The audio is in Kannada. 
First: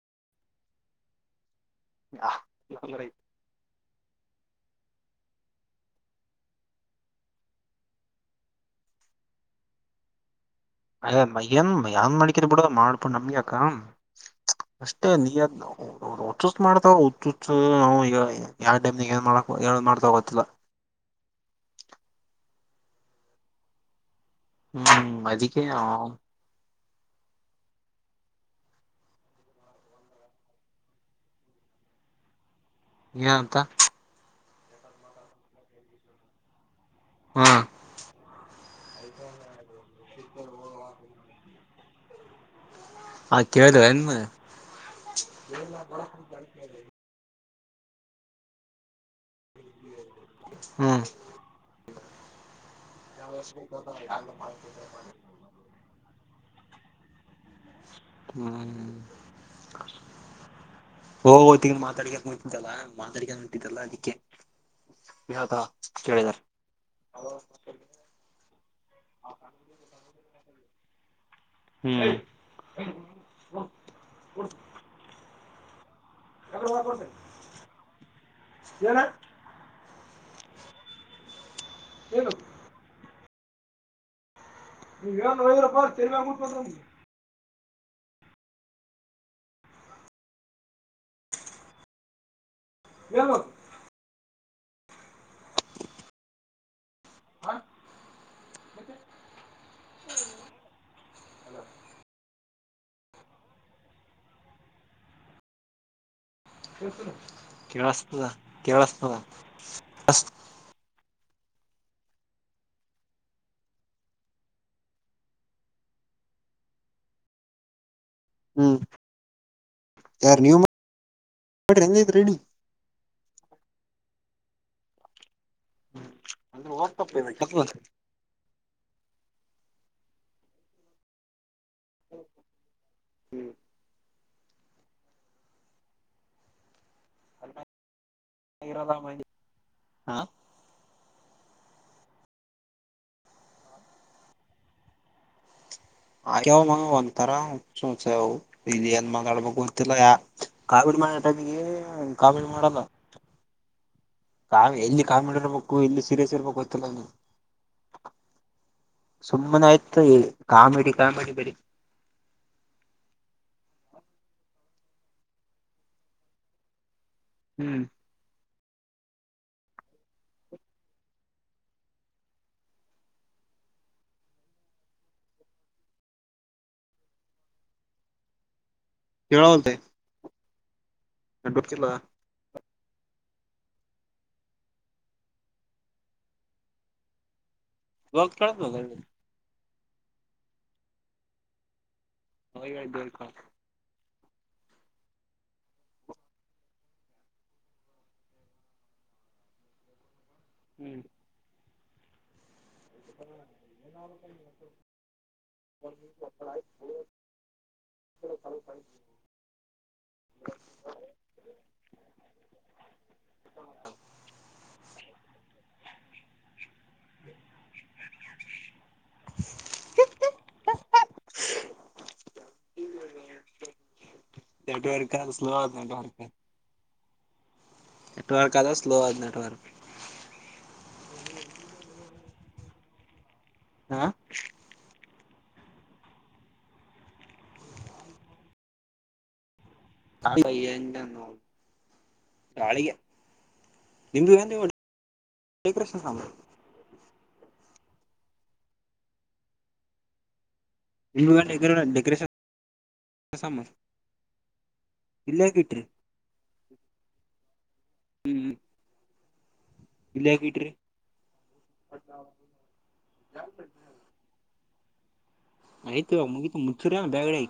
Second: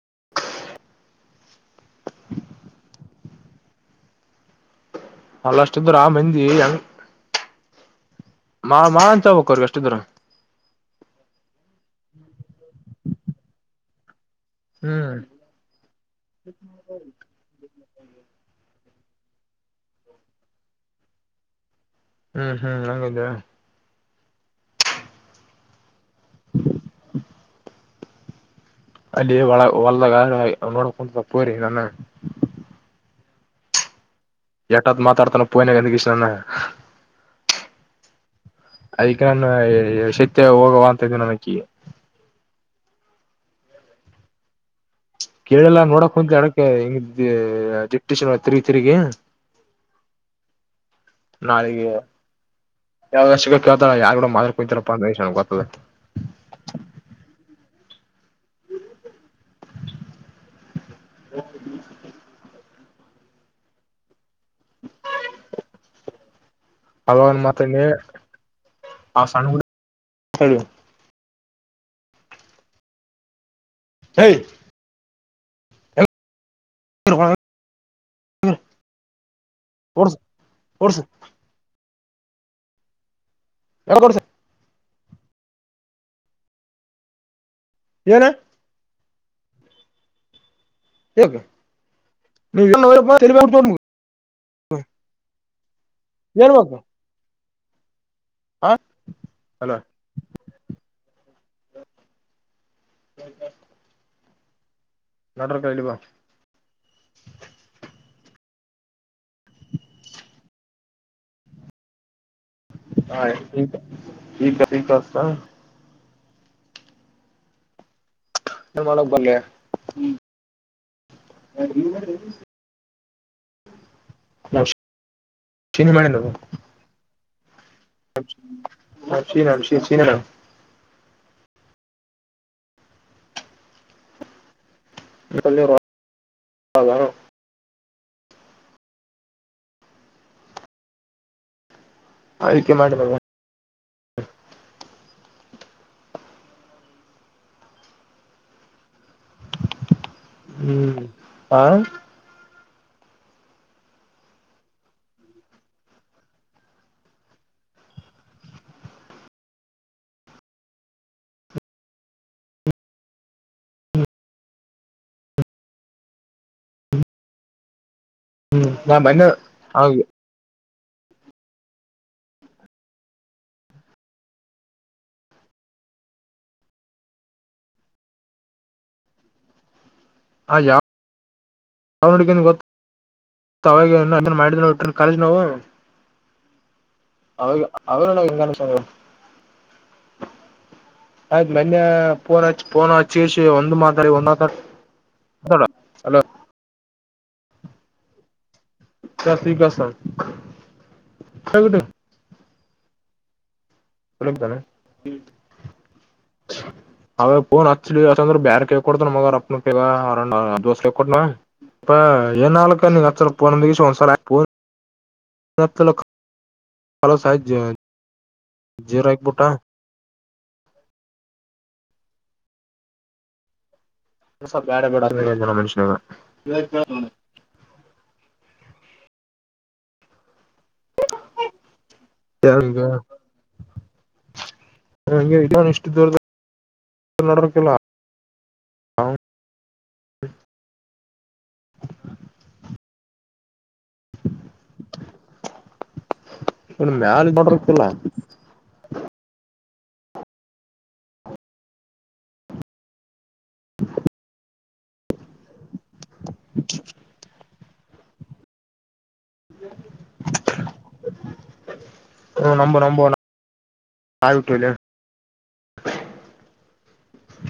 ಹಾ [inaudible] ಹ [unintelligible] [inaudible] ಅಲ್ಲಷ್ಟಿದ್ರ ಮೆಂದಿ ಹೆಂಗ ಮಾ ಮಾ ಅನ್ತ ಬಕ್ೋಿಗೆ ಎಷ್ಟಿದ್ರ ಅಯ ಮಯ್ಯನ್ ಏನ್ ಮಾಡಕಿದ ಬಿಡ ಮಾಡ್ಬು ನಮ್ಯಾಕ ಅಷ್ಟೇ ಹ್ಮ್ ನೀ ಹುಚ್ ಮಾಡ್ತಾವ ಹುಚ್ ನಾವು ಈಗ ಯ ಮ್ ಏನ್ ಮಾಡ ಮಾಡ್ತವೊ ಗೊತ್ತಿಲ್ಲ ಹ್ಮ್ ಹ್ಮ್ ಆಗದಾ ಹ್ಮ್ ಅದಕ್ಕೆೇ ಅವ ಅಲ್ಲಿೇ ವಳ ವಲದಗ ನೋಡ ಕುೊಂಡ್ರಿ ನನ್ನ ಏನನ್ತ ಎಟಾತ್ತು ಮಾತಾಡ್ತಾನೆೋ ಫೋನಗೆ ಕೃಷ್ಣಾನ ಹ್ಮ್ ಅದಕ್ ನಾನು ಶತ್ಯ ಹೋಗುವ ಅಂತ ಇದ್ದು ನಮಗೆ ಹಾ ಕೇಳದ ನ್ ಕೇಳಲ್ಲಾ ನೋಡಕ್ ಹೊಂತ ಅಡಕ ಹೆಂಗ ಡಿಟರಿಶಿ ತಿಗಿ ತಿರುಗಿ ಹ್ಮ್ ನಳಿಗೆ [unintelligible] ಯಾವ ಕೇಳ್ತಾರ ಯಾರ್ು ಕೂಡ ಮಾ ಕುತಾರಪ್ಪ ಅ ಗೊತ್ತದ ಹ್ಮ್ ತಿಗ ಮಾತಾಡಿಿಗೆಲ್ಲ [unintelligible] ಮಾದರಿಕ ನಂತಿದ್ದಲ್ಲ ಅದಿಕ್ಕೆ ವಿತ ಕೇಳಿದಿದ್ದಾರೆ ಹಗವನ್ ಮಾತ್ರ ಆ ಸಾನ ಹೇಳ [unintelligible] ಹ್ಮ್ ಹೇ ಎ ಕೊಡ್ತನೆ ಏನ [unintelligible] [unintelligible] ಓಟ್ಸ್ ಓಟ್ಸ್ ಏನು ಎ ಕೊಡಸ [unintelligible] ನೀ ಳ ವಯರೂಪಾ ಸೆಮಾ ಕೂಡ್ ಕೊೊಂಡ [unintelligible] [unintelligible] ಏನ [inaudible] [inaudible] [unintelligible] ಹ ಹ ಹಲೋ [unintelligible] ನಡರ್ ಕ ಇಲಿವಾ [unintelligible] ಕೇಳಸ್ತದ ಕೇಳಸ್ತದ ಹಾ ಈ ಈಕತ [unintelligible] ಹ್ಮ್ ಹ ಮಲಕ ಬ್ರ ಯಾರ್ ನೀವ್ ಮಾಡ್ರಿ ಹೆಂಗ ಐತ್ ರೆಡಿ [unintelligible] ಅಂದ್ರ [inaudible] ಓದ್ತಪ್ಪ ನಕ್ಷೀ ನ ಶೀ ಚೀನಾ ನ [unintelligible] ಹ್ಮ್ [unintelligible] [inaudible] [unintelligible] [unintelligible] ಆಯ್ಕೆ ಮಾಡಿದ [inaudible] ಆ್ಯವ ಒಂಥರಾ ಹುಚ್ ಹುಚವ್ ಇಲ್ಲಿ ಏನ್ ಮಾತಾಡ್ಬೇಕು ಗತಿಲ್ಲ ಯಾ ಕಾಮಿಡಿ ಹ್ಮ್ ಮಾಡ ಟೈಮೆಗಿ ಆ ಕಾಮಿಡಿ ಮಾಡಲ್ಲ. ಎಲ್ಲಿ ಕಾಮಿಡಿ ಇರ್ಬೇಕು ಎಲ್ಲಿ ಸೀರಿಯಸ್ ಇರ್ಬೇಕು ಗೊತ್ತಿಲ್ಲ ಅವ್ನಿಗ್. ಸುಮ್ಮನೆ ಆಯ್ತು ಇ ಕಾಮಿಡಿ ಕಾಮಿಡಿ ಬರೀ. [inaudible] ಹ್ಮ್ ಹ್ಮ್ ನಮ್ ಅಣ್ಣಾ. [unintelligible] ಹಾ ಯಾವ್ [inaudible] ಮಾಡಿದ [unintelligible] ಕಾಲೇಜ್ ನಾವು ಅವ್ ಅದ್ರಳಗ ಇವಾಗ ಹೆಂಗ್ ಕೇಳ್ತದ ಅನ್ಸೆದೆ. ಆಯತ್ ನಿನ್ನೆ ಪೋನ್ ಪೋನ ಹಚ್ಚಿ ಒಂದು ಮಾತರಿ ಒಂದ. ಹಲೋ [unintelligible] ಸತಿ [unintelligible] ಹ್ಮ್ ತ [unintelligible] [inaudible] [inaudible] [unintelligible] ಅವೇ ಪೋನ್ ಹಚ್ರಿ ಬ್ಯಾರ ಕೇ ಕೊಡ್ತ ಮಗ ಅರ್ರ್ ಅಣ್ಣಾ ದೋಸ ಹೇ ಕೊಡ್ನ. ಏನ್ ಆಳಕ್ಕಾ ನೀ ಅಚ್ [unintelligible] ಲಕ [inaudible] [unintelligible] ಜೋರ್ ಹಾಕು ಬಿಟ್ಟ [inaudible] ಬ್ಯಾಡ ನೆಟ್ವರ್ಕ್ ಸ್ಲೋ ಬಿಡು ಆದ್ ಮನುಷ್ಯನ ನೆಟ್ವರ್ಕ್ [unintelligible] ನೆಟ್ವರ್ಕ್ ಅದ ಸ್ಲೋ ಅದಾ ನೆಟ್ವರ್ಕ್. [unintelligible] ಹಾ. ಇಲ್ಲ ಇಷ್ಟು ದೂರದ ನಡಕ್ಕಿಲ್ಲ [unintelligible] ಪಾಪ ಹೆಂಗ್ ನೋಡ್ ನಾಳಿಗೆ. ನಿಂದು [inaudible] ಹೆ ಕೃಷ್ಣಾಮ [unintelligible] ಡೆಕೋರೇಷನ್. ಇಟ್ರಿ [unintelligible] ಹ್ಮ್ [inaudible] ಇಲ್ ಯಾಕ್ ಇಟ್ರಿ. ನಾ ನಮ್ [unintelligible] ಆಯತು ಮಗತ್ ಮುಗ್ಸಿರ ಬೇಗಡೆ.